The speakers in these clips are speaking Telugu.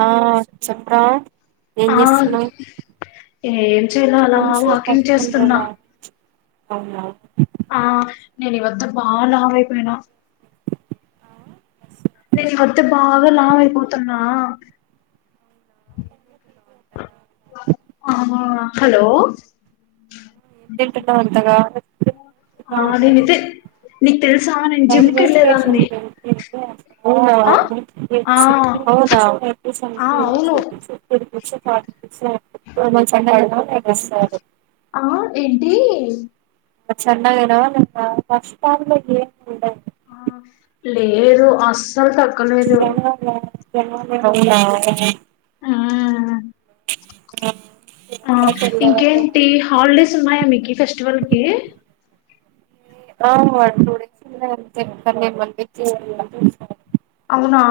ఆ చెప్రా ఏం ఆ చేస్తున్నావ్ ఏం చేయ్ లా అలా వాకింగ్ చేస్తున్నా అవునా ఆ నేను ఈ వద్ద బా లావైపోయినా నే నీ వద్ద బాగా లావైపోతున్నా ఆహా హలో తింటనావ్ అంతగా ఆ నేనైతే నీకు తెలుసా నేను జిమ్కి రైల్వే స్టేషన్ వెళ్ళలేదాన్ని కి [inaudible] అవునా అవున సర కొ ఆ సండే అవును వెళ్తా నైటీ వస్తా ఆ ఏంటి సండే [inaudible] ఆ లేదు అ సర్దుకోలేదు అవున ఆ ఆ ఆ ఇంకేంటి హాలిడేస్ ఉన్నాయా మీకు ఫెస్టివల్ కి ఆ టూ డేస్ ఉన్నాయి అంతి అవునా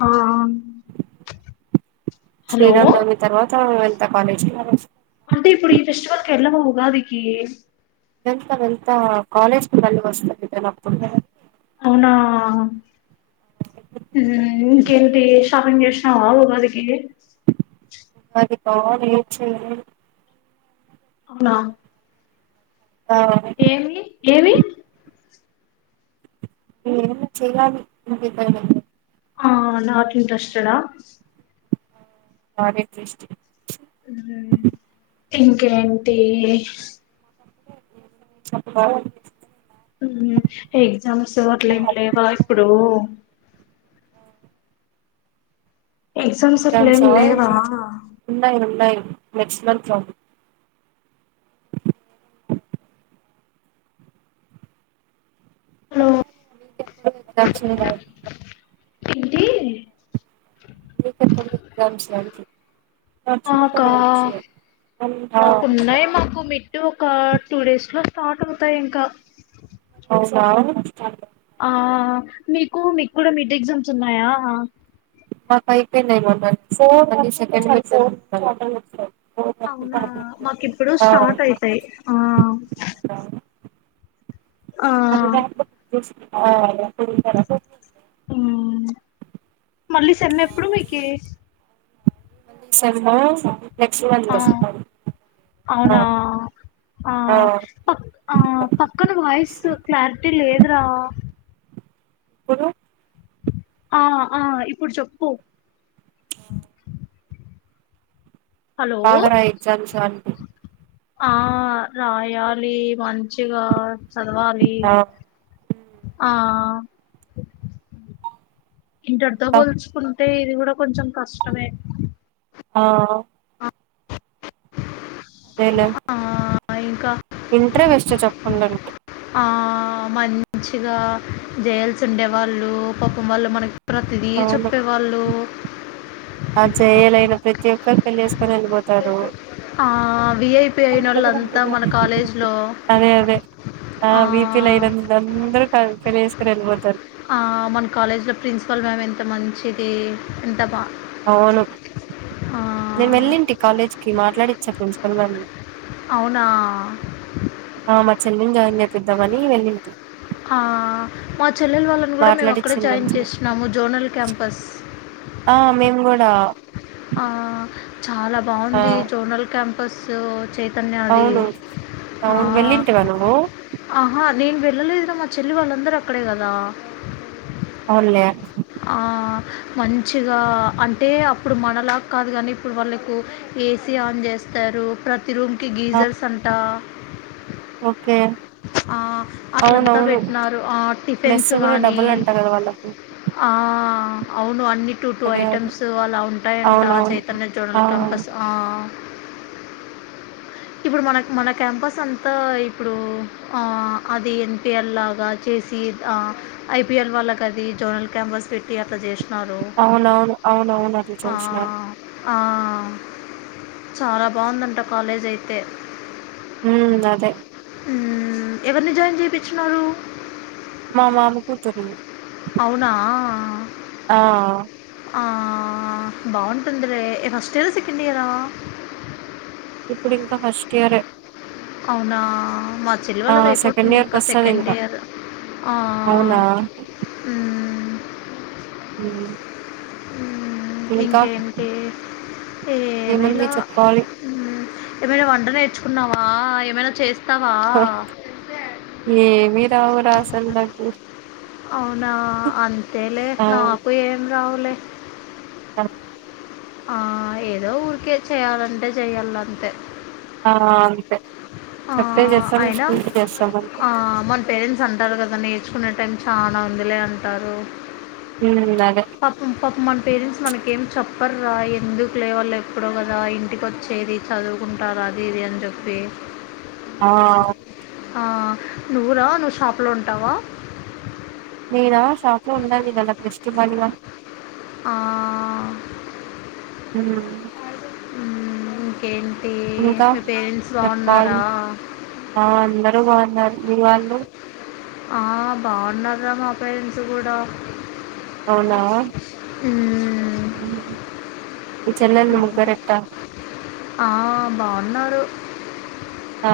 అ హలో శ్రీరామా నవమి తర్వాత ఎల్టవ కాలేజ్ అంటే ఇప్పుడు ఈ ఫెస్టివల్ కి వెళ్ళవ ఉగాదికి వెళ్తా వెళ్తా కాలేజ్ [inaudible] అవునా ఇంకేంటి షాపింగ్ చేసినావా ఉగాదికి అది కాదు చేయలేదు అవునా ఆ ఏమి ఏమి న చేయ్యాలి ఇంటికి పోయినక ఆ నాట్ ఇంట్రెస్టెడ్ ఆ బాగా ఇంట్రెస్ట్ ఇంకేంటి చెప్పాలి ఎగ్జామ్స్ అట్లా ఏం లేవ ఇప్పుడు ఎగ్జామ్స్ అట్లే ఏం లేవా నై నెక్స్ట్ మంత్ లో హలో ఎగ్జామ్ ఏంటి మీకు ఎప్పుడూ ఎగ్జామ్ అండి మాకా ఆ మాకున్నాయి మాకు మిడ్ ఒక టూ డేస్ లో స్టార్ట్ అవుతాయి ఇంకా వునా ఆ మీకు మీకు కూడా మిడ్ ఎగ్జామ్స్ ఉన్నాయా మాకు అయిపోనయి మొన్ననె సెకండ్ అవునా మాకు ఇప్పుడు ఆ స్టార్ట్ అయితాయి ఆ ఆ అది కాక పోతే ఇ ఆ ఎప్పుడూ ఉందా అం మళ్ళీ సెమ్ ఎప్పుడు మీకి సెమ్ నెక్స్ట్ మంత్ ఆ వస్తాను ఆ అవునా ఆ ప ఆ పక్కన వాయిస్ క్లారిటీ లేదురా పు ఆ ఆ ఇప్పుడు చెప్పు హలో బాగరాయ్ ఎగజామ్స్ అంటి ఆ రాయాలీ మంచిగా చదవాలి ఆ ఆ ఇంటర్ తో అంతా పోల్చుకున్ టె ఇది గూడ కొంచం కష్టమే ఆ అదేలె ఆ ఇంకా ఇంట్రే బెస్ట్ చెప్పలంటె ఆ మంచిగా జెఎల్స్ ఉండేవాళ్ళు పాపం వాళ్ళు మనకి ప్రతిదీ అవును చెప్పేవాళ్ళు ఆ చేయలేని ప్రతి ఒక్కరు పెళ్ళి వేసుకొని వెళ్ళిపోతారు విఐపి అయిన వాళ్ళంతా మన కాలేజ్లో ఆ వీపి లు ఐదంద అందరు పెళ్లి చేసుకొని వెళ్ళిపోతారు మన కాలేజ్లో ప్రిన్సిపల్ మ్యామ్ ఎంత మంచిది ఎంత బాగా అవును నేను వెళ్ళింటి కాలేజ్ కి మాట్లాడిచ్చ ప్రిన్స్ [unintelligible] అవునా ఆ మ చెల్లిని జాయిన్ జెపిద్దమని అని వెళ్ళింటి ఆ మా చెల్లెల్ వాళ్ళను కూడా మేము అక్కడే మాట్లాడిచ్చింది జాయిన్ మంచిగా చేస్నాము జోనల్ క్యాంపస్ ఆ మేము కూడా ఆ చాలా ఆ బాగుంది జోనల్ క్యాంప్ పస్ చే చేతాన్య ది అవును ఆ అవును వెళ్ళింటివా నువ్వు ఆహా నేను పెడ్ పిలువ లేదురా మా చెల్లి వాళ్ళందరూ అక్కడే కదా అవునులే మంచిగా అంటే ఇప్పుడు మనలా కాదు కానీ ఇప్పుడు వాళ్ళకు ఏసీ ఆన్ చేస్తారు ప్రతి తి రూమ్కి ఆ గీజర్స్ అంటా ఓకే ఆ అట్లంతా అవునవును పెట్టినన్నారు ఆ మెస్ టిఫిన్స్ కూడా గానీ డబ్బులు అంట కదా వాళ్ళకి ఆ అవును అన్ని టూ టూ అదే అదే ఐటమ్స్ అలా ఉంట ఎంట అవునవును చైతన్య ఆ జోనల్ క్యాంపస్ ఇప్పుడు మన మన క్యాంపస్ అంతా ఇప్పుడు ఆ అది ఎన్పిఎల్ లాగా చేసి ఆ ఐపీఎల్ వాళ్ళ కా అది జోనల్ క్యాంపస్ పెట్టి అట్లా చేస్ అవునవును అవునవునుది ఆ, చూస్నాన్ ఆ చాలా బాగుందంట కాలేజ్ అయితే ఉమ్ అదే మ్ ఎవరిని జాయిన్ చేపించినారు మా మామ కూతురిని అవునా ఆ ఆ బాగుంటుంది లే ఫస్ట్ ఇయరా సెకండ్ ఇయరా ఇప్పుడు ఇంకా ఫస్ట్ ఇయరే అవునా మా చెల్లి ఆ వాళ్ళది సెకండ్ అయిపోతుంది ఇయర్ కి ఇంకా వస్తది సెకండ్ ఇంకా ఇయర్ ఆ అవునా మ్ ఈ ఉమ్ ఇంకేంటి ఏముంది ఏమిలా చెప్పాలి ఉహ్మ్ ఏమైనా వంట నేర్చుకున్నావా ఏమైనా చేస్ తవా రావు రా అసలు నాకు అవునా అంతేలే ఆ నాకు ఏం రావులే అ ఆ ఏదో ఊరికే చెయ్యాలంటే చెయ్యాలంతే ఆ పె చెప్తే చేస్తాం అయినా చూసి చేస్తాం అంతె ఆ, మన పేరెంట్స్ అంటారు కదా నేర్చుకునే టైం చాలా ఉందిలే అంటారు ఉమ్ అదే పాపం పాపం మన పేరెంట్స్ మనకేం చోప్ పర్ ఎందుకు లే వాళ్ళు ఎప్పుడో కదా ఇంటికి వచ్చేది చదువుకుంటార అది ఇది అని చెప్పి ఆ ఆ నువ్వురా నువ్వు షాప్లో ఉంటావా మీరా షాప్ లో ఉండాలి కద [unintelligible] ఇవ్వాలి గ ఆ హ్మ్ హ్మ్ ఇంకేం ఇంకా చెప్పాలి ఆ అందరు అందరూ బాగున్నారు మీ వాళ్ళు ఆ బాగున్నారు మా పేరెంట్స్ కూడా అవునా మీ చెల్లెల్లు ముగ్గురు ఏటా ఆ బాగున్నారు ఆ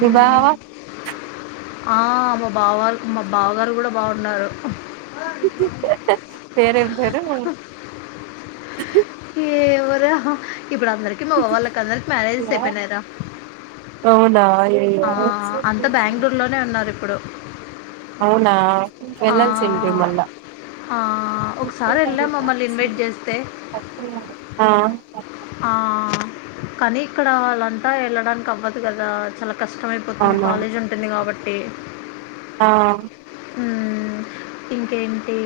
మీ బావా ఆ మా బావాలు మా బావగారు కూడా బాగున్నారు పేరు ఎం పేరు ఏయ్ ఎవరోహ్ ఇప్పుడు అందరికి మా అవ్వ వాళ్ళకి అందరికి మ్యారేజెస్ అయిపోయినారా నా ఆ అంతా బాంగళూరు లోనే ఉన్నారు ఇప్పుడు అవునా ఆ! వేల్సింటివి మళ్ళ ఆ! ఒకసారెళ్ళాం మమ్మల్ని ఇన్వైట్ జేస్తే. ఆ ఆ కానీ ఇక్కడ వాళ్ళంతా వెళ్ళడానికి అవ్వదు కదా చాల కష్టమయిపోతుంది అవునా కాలేజ్ ఉంటుంది కాబ టే ఆ హ్మ్ ఇంకేంటి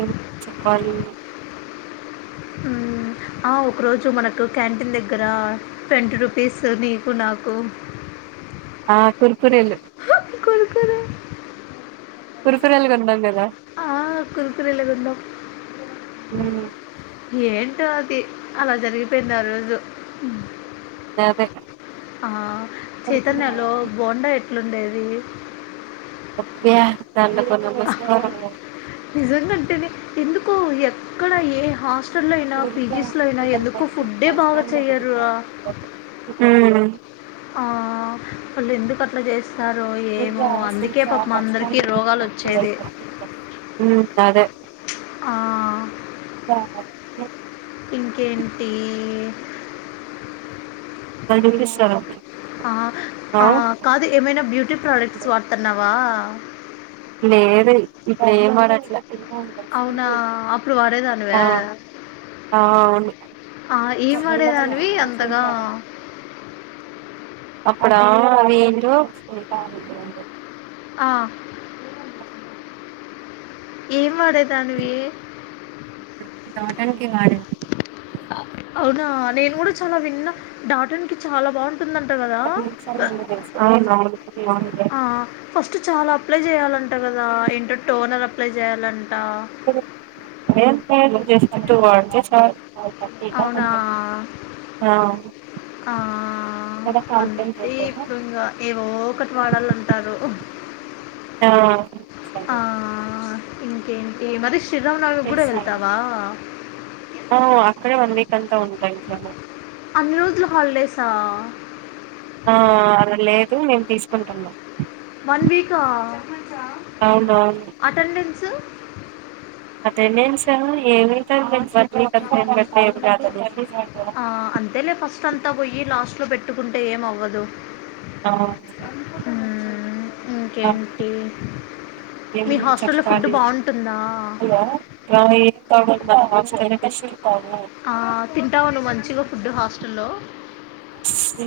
ఎం బాలీవుడ్ హ్మ్ ఆ ఒకరోజు మనకు క్యాంటీన్ దగ్గర ట్వంటీ రూపీస్ నీకు నాకు ఆ కురుకూరెలు కురుకురే కురుకూరెలు కొనం కదా ఆ కురుకురేల్ ఉండవ్ హ్మ్ ఏంటో అది అలా జరిగిపోయింది ఆ రోజు అద అదే ఆ చైతన్యలో బోండా ఎ అట్లుండేవి అప్పే ఎంట కొ ప్రశ్న నిజంగంటేనే ఎందుకో ఎక్కడ ఏ హాస్ట హస్టల్లో అయినా, పీజీస్లో అయినా, ఎందుకు ఫుడ్డే బాగా చెయ్యరు. ఆ వాళ్ళు ఎందుకు అట్లా చేస్త అందరికీ రోగాలు వచ్చేది [unintelligible] ఇ అదే ఆ [unintelligible] ఇంకేంటి మషర -కాదు ఏమైనా బ్యూటీ ప్రొడక్ట్స్ వాడుతన్నావా. [unintelligible] లేదె ఇప్పుడు ఎమ్ వాడట్లే అవునా అప్పుడు వాడేదానివ్య ఆ ఆ అవును ఆ ఎమ్ వాడేదానివి అంతగా. అప్పుడా ఏందో ఆ, ఎమ్ వా లోటస్ క్రీమ్ వాడేదాన్ని అవునా నేను గుడ చాలా విన్నా డాటన్కి చాలా బా - [unintelligible] ఆ అవును ఆ! ఫస్ట్ చాలా అప్లై చేయాలంట కదా ఇంటొ టొనర్ అప్లై చేయాలం [unintelligible] [unintelligible] అవునా ఆ ఆ అంతే ఇప్పుడు ఇంకా ఏవో ఒకటి వాడాల అంటారు. ఆ ఇంకేంటి మరిస్ స్ అక్కడే వన్ వీక్ -వెళతాను అన్ని రోజులు హాల్డేసా ఆ అలా లేదు [unintelligible] వన్ వీకా అవునవును అటెండెన్స్ [unintelligible] అటెండెన్స్ ఏమో ఏమి [unintelligible] ఆ అంతేలే ఫస్ట్ అంతా బోయ్యి లా లాస్టులో బెట్టుకుంటే ఏం అవ్వదు ఆ ఊ ఇంకేంటి ఏం మీ హాస్టల్లో ఫుడ్ చెప్పాలి బావుంటుందా [inaudible] ఆ తింటావా నువ్వు మంచిగా ఫుడ్డు హాస్టల్లో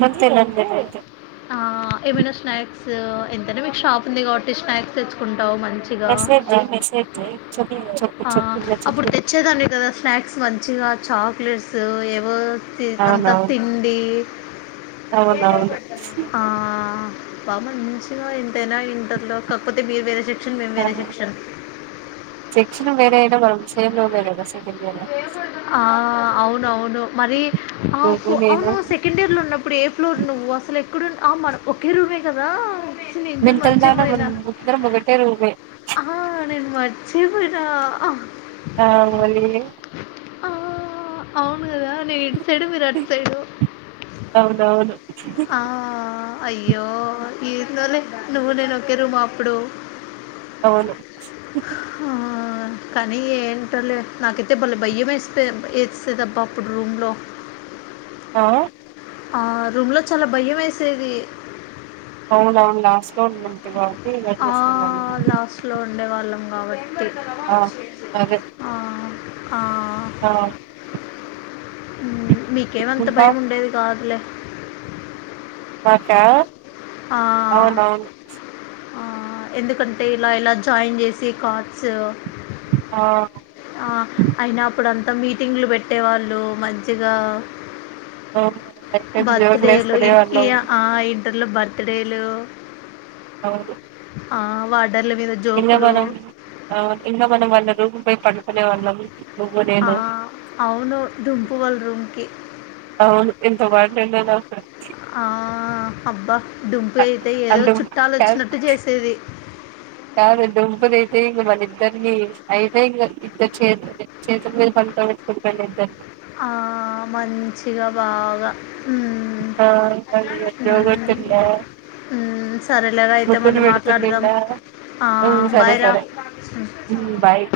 నాకు తెలన్ది [inaudible] ఆ ఏమైనా స్నాక్స్ ఎంతైనా మీకు షాప్ ఉంది కాబట్టి స్నాక్స్ తెచ్చుకున్ మెసేజ్ జైయ్ మెసేజ్ జైయ్ ఆ అప్పుడు తెచ్చేదానివి కదా స్నాక్స్ మంచిగా చాక్లెట్స్ ఏవో చేతంత అవునవును తిండి అవునవును ఆ బామ్మ నీ మంచిగా [unintelligible] ఎంతైనా [unintelligible] కాకపోతే మీరు వేరే చెట్ క్షన్ మేము వేరే సెక్షన్ క్షన్ వేరే అయిన మనం ఆమె రూమ్ [unintelligible] ఆ అవునవును మరి ఆ అప్ నువ్వు నేను అవును సెకండ్ ఇయర్ లో ఉన్నప్పుడు ఏ ఫ్లోర్ నువ్వు అసలు ఎక్కడున్ ఆ మనం ఒకే రూమే కదా ఛీ! నేను జూడు మెంటల్ దాన మర్చిపోయినా. మనం ఇద్దరమూ ఒక్కటే రూమే ఆ! [unintelligible] ఆ ఆ మరి ఆ అవును కదా నేను ఎ కానీ మీరు అట్ సైడు అవునవును ఆ అయ్యో ఏందోలే నువ్వు నేను ఇద్దరం అప్పుడు అవును ఆ! కానీ ఎంటోలే నాకైతే బలే భయ్యం వేసి ఏసేదబ్బా అప్పుడు రూమ్ లో ఆ ఆ రూమ్ లో చాలా బయ్యం వేసేది అవునవును లాస్ట్లో ఉన్నాం కదా బయం వేస్తుంది అందుకు లాస్ట్లో ఉండేవాళ్ళం కాబట్టీ అదే ఆ ఆ ఉ మీకేమంత ఇంకా భయం ఉండేది కాదులే మాకా అవునవును ఆ ఎందుకంటే ఇలా ఇలా జాయిన్ చేసి కార్డ్స్ ఆ ఆ అయినా అప్పుడు అన్ తం మీటింగ్ులు పెట్టేవాళ్ళు మంచిగా అ బర్త్ డేలు ఇన్ ఆ ఇంటర్లో బర్త్ ర్తడేలు అవును ఆ వా ఎింగా మనం ఎంగా మనం మళ్ారదు పోయి పడుకునే వాళ్ళం నువ్వు ఆ నేను అవును దుంపు వాళ్ళ రూమ్ కి అవును ఎంత వార్డెన్ట్ అయినా సరే ఆ హబ్బా డుంపు అయితే ఏదో అందు చుట్టాలు కాదు వచ్చినట్టు చేసేది కాదు దుంపుదైతే ఇంగ మన ఇద్దరిని అయితే ఇంకా ఇద్దరు చే చేతుల మీద పడుకొ పెట్టుకుంట్టుండే ఇద్దరిని ఆ మంచిగా బాగా సరేలేరా అయితే మళ్ళీ మాట్లాడదాం సరే బాయ్ రా సరే బయ్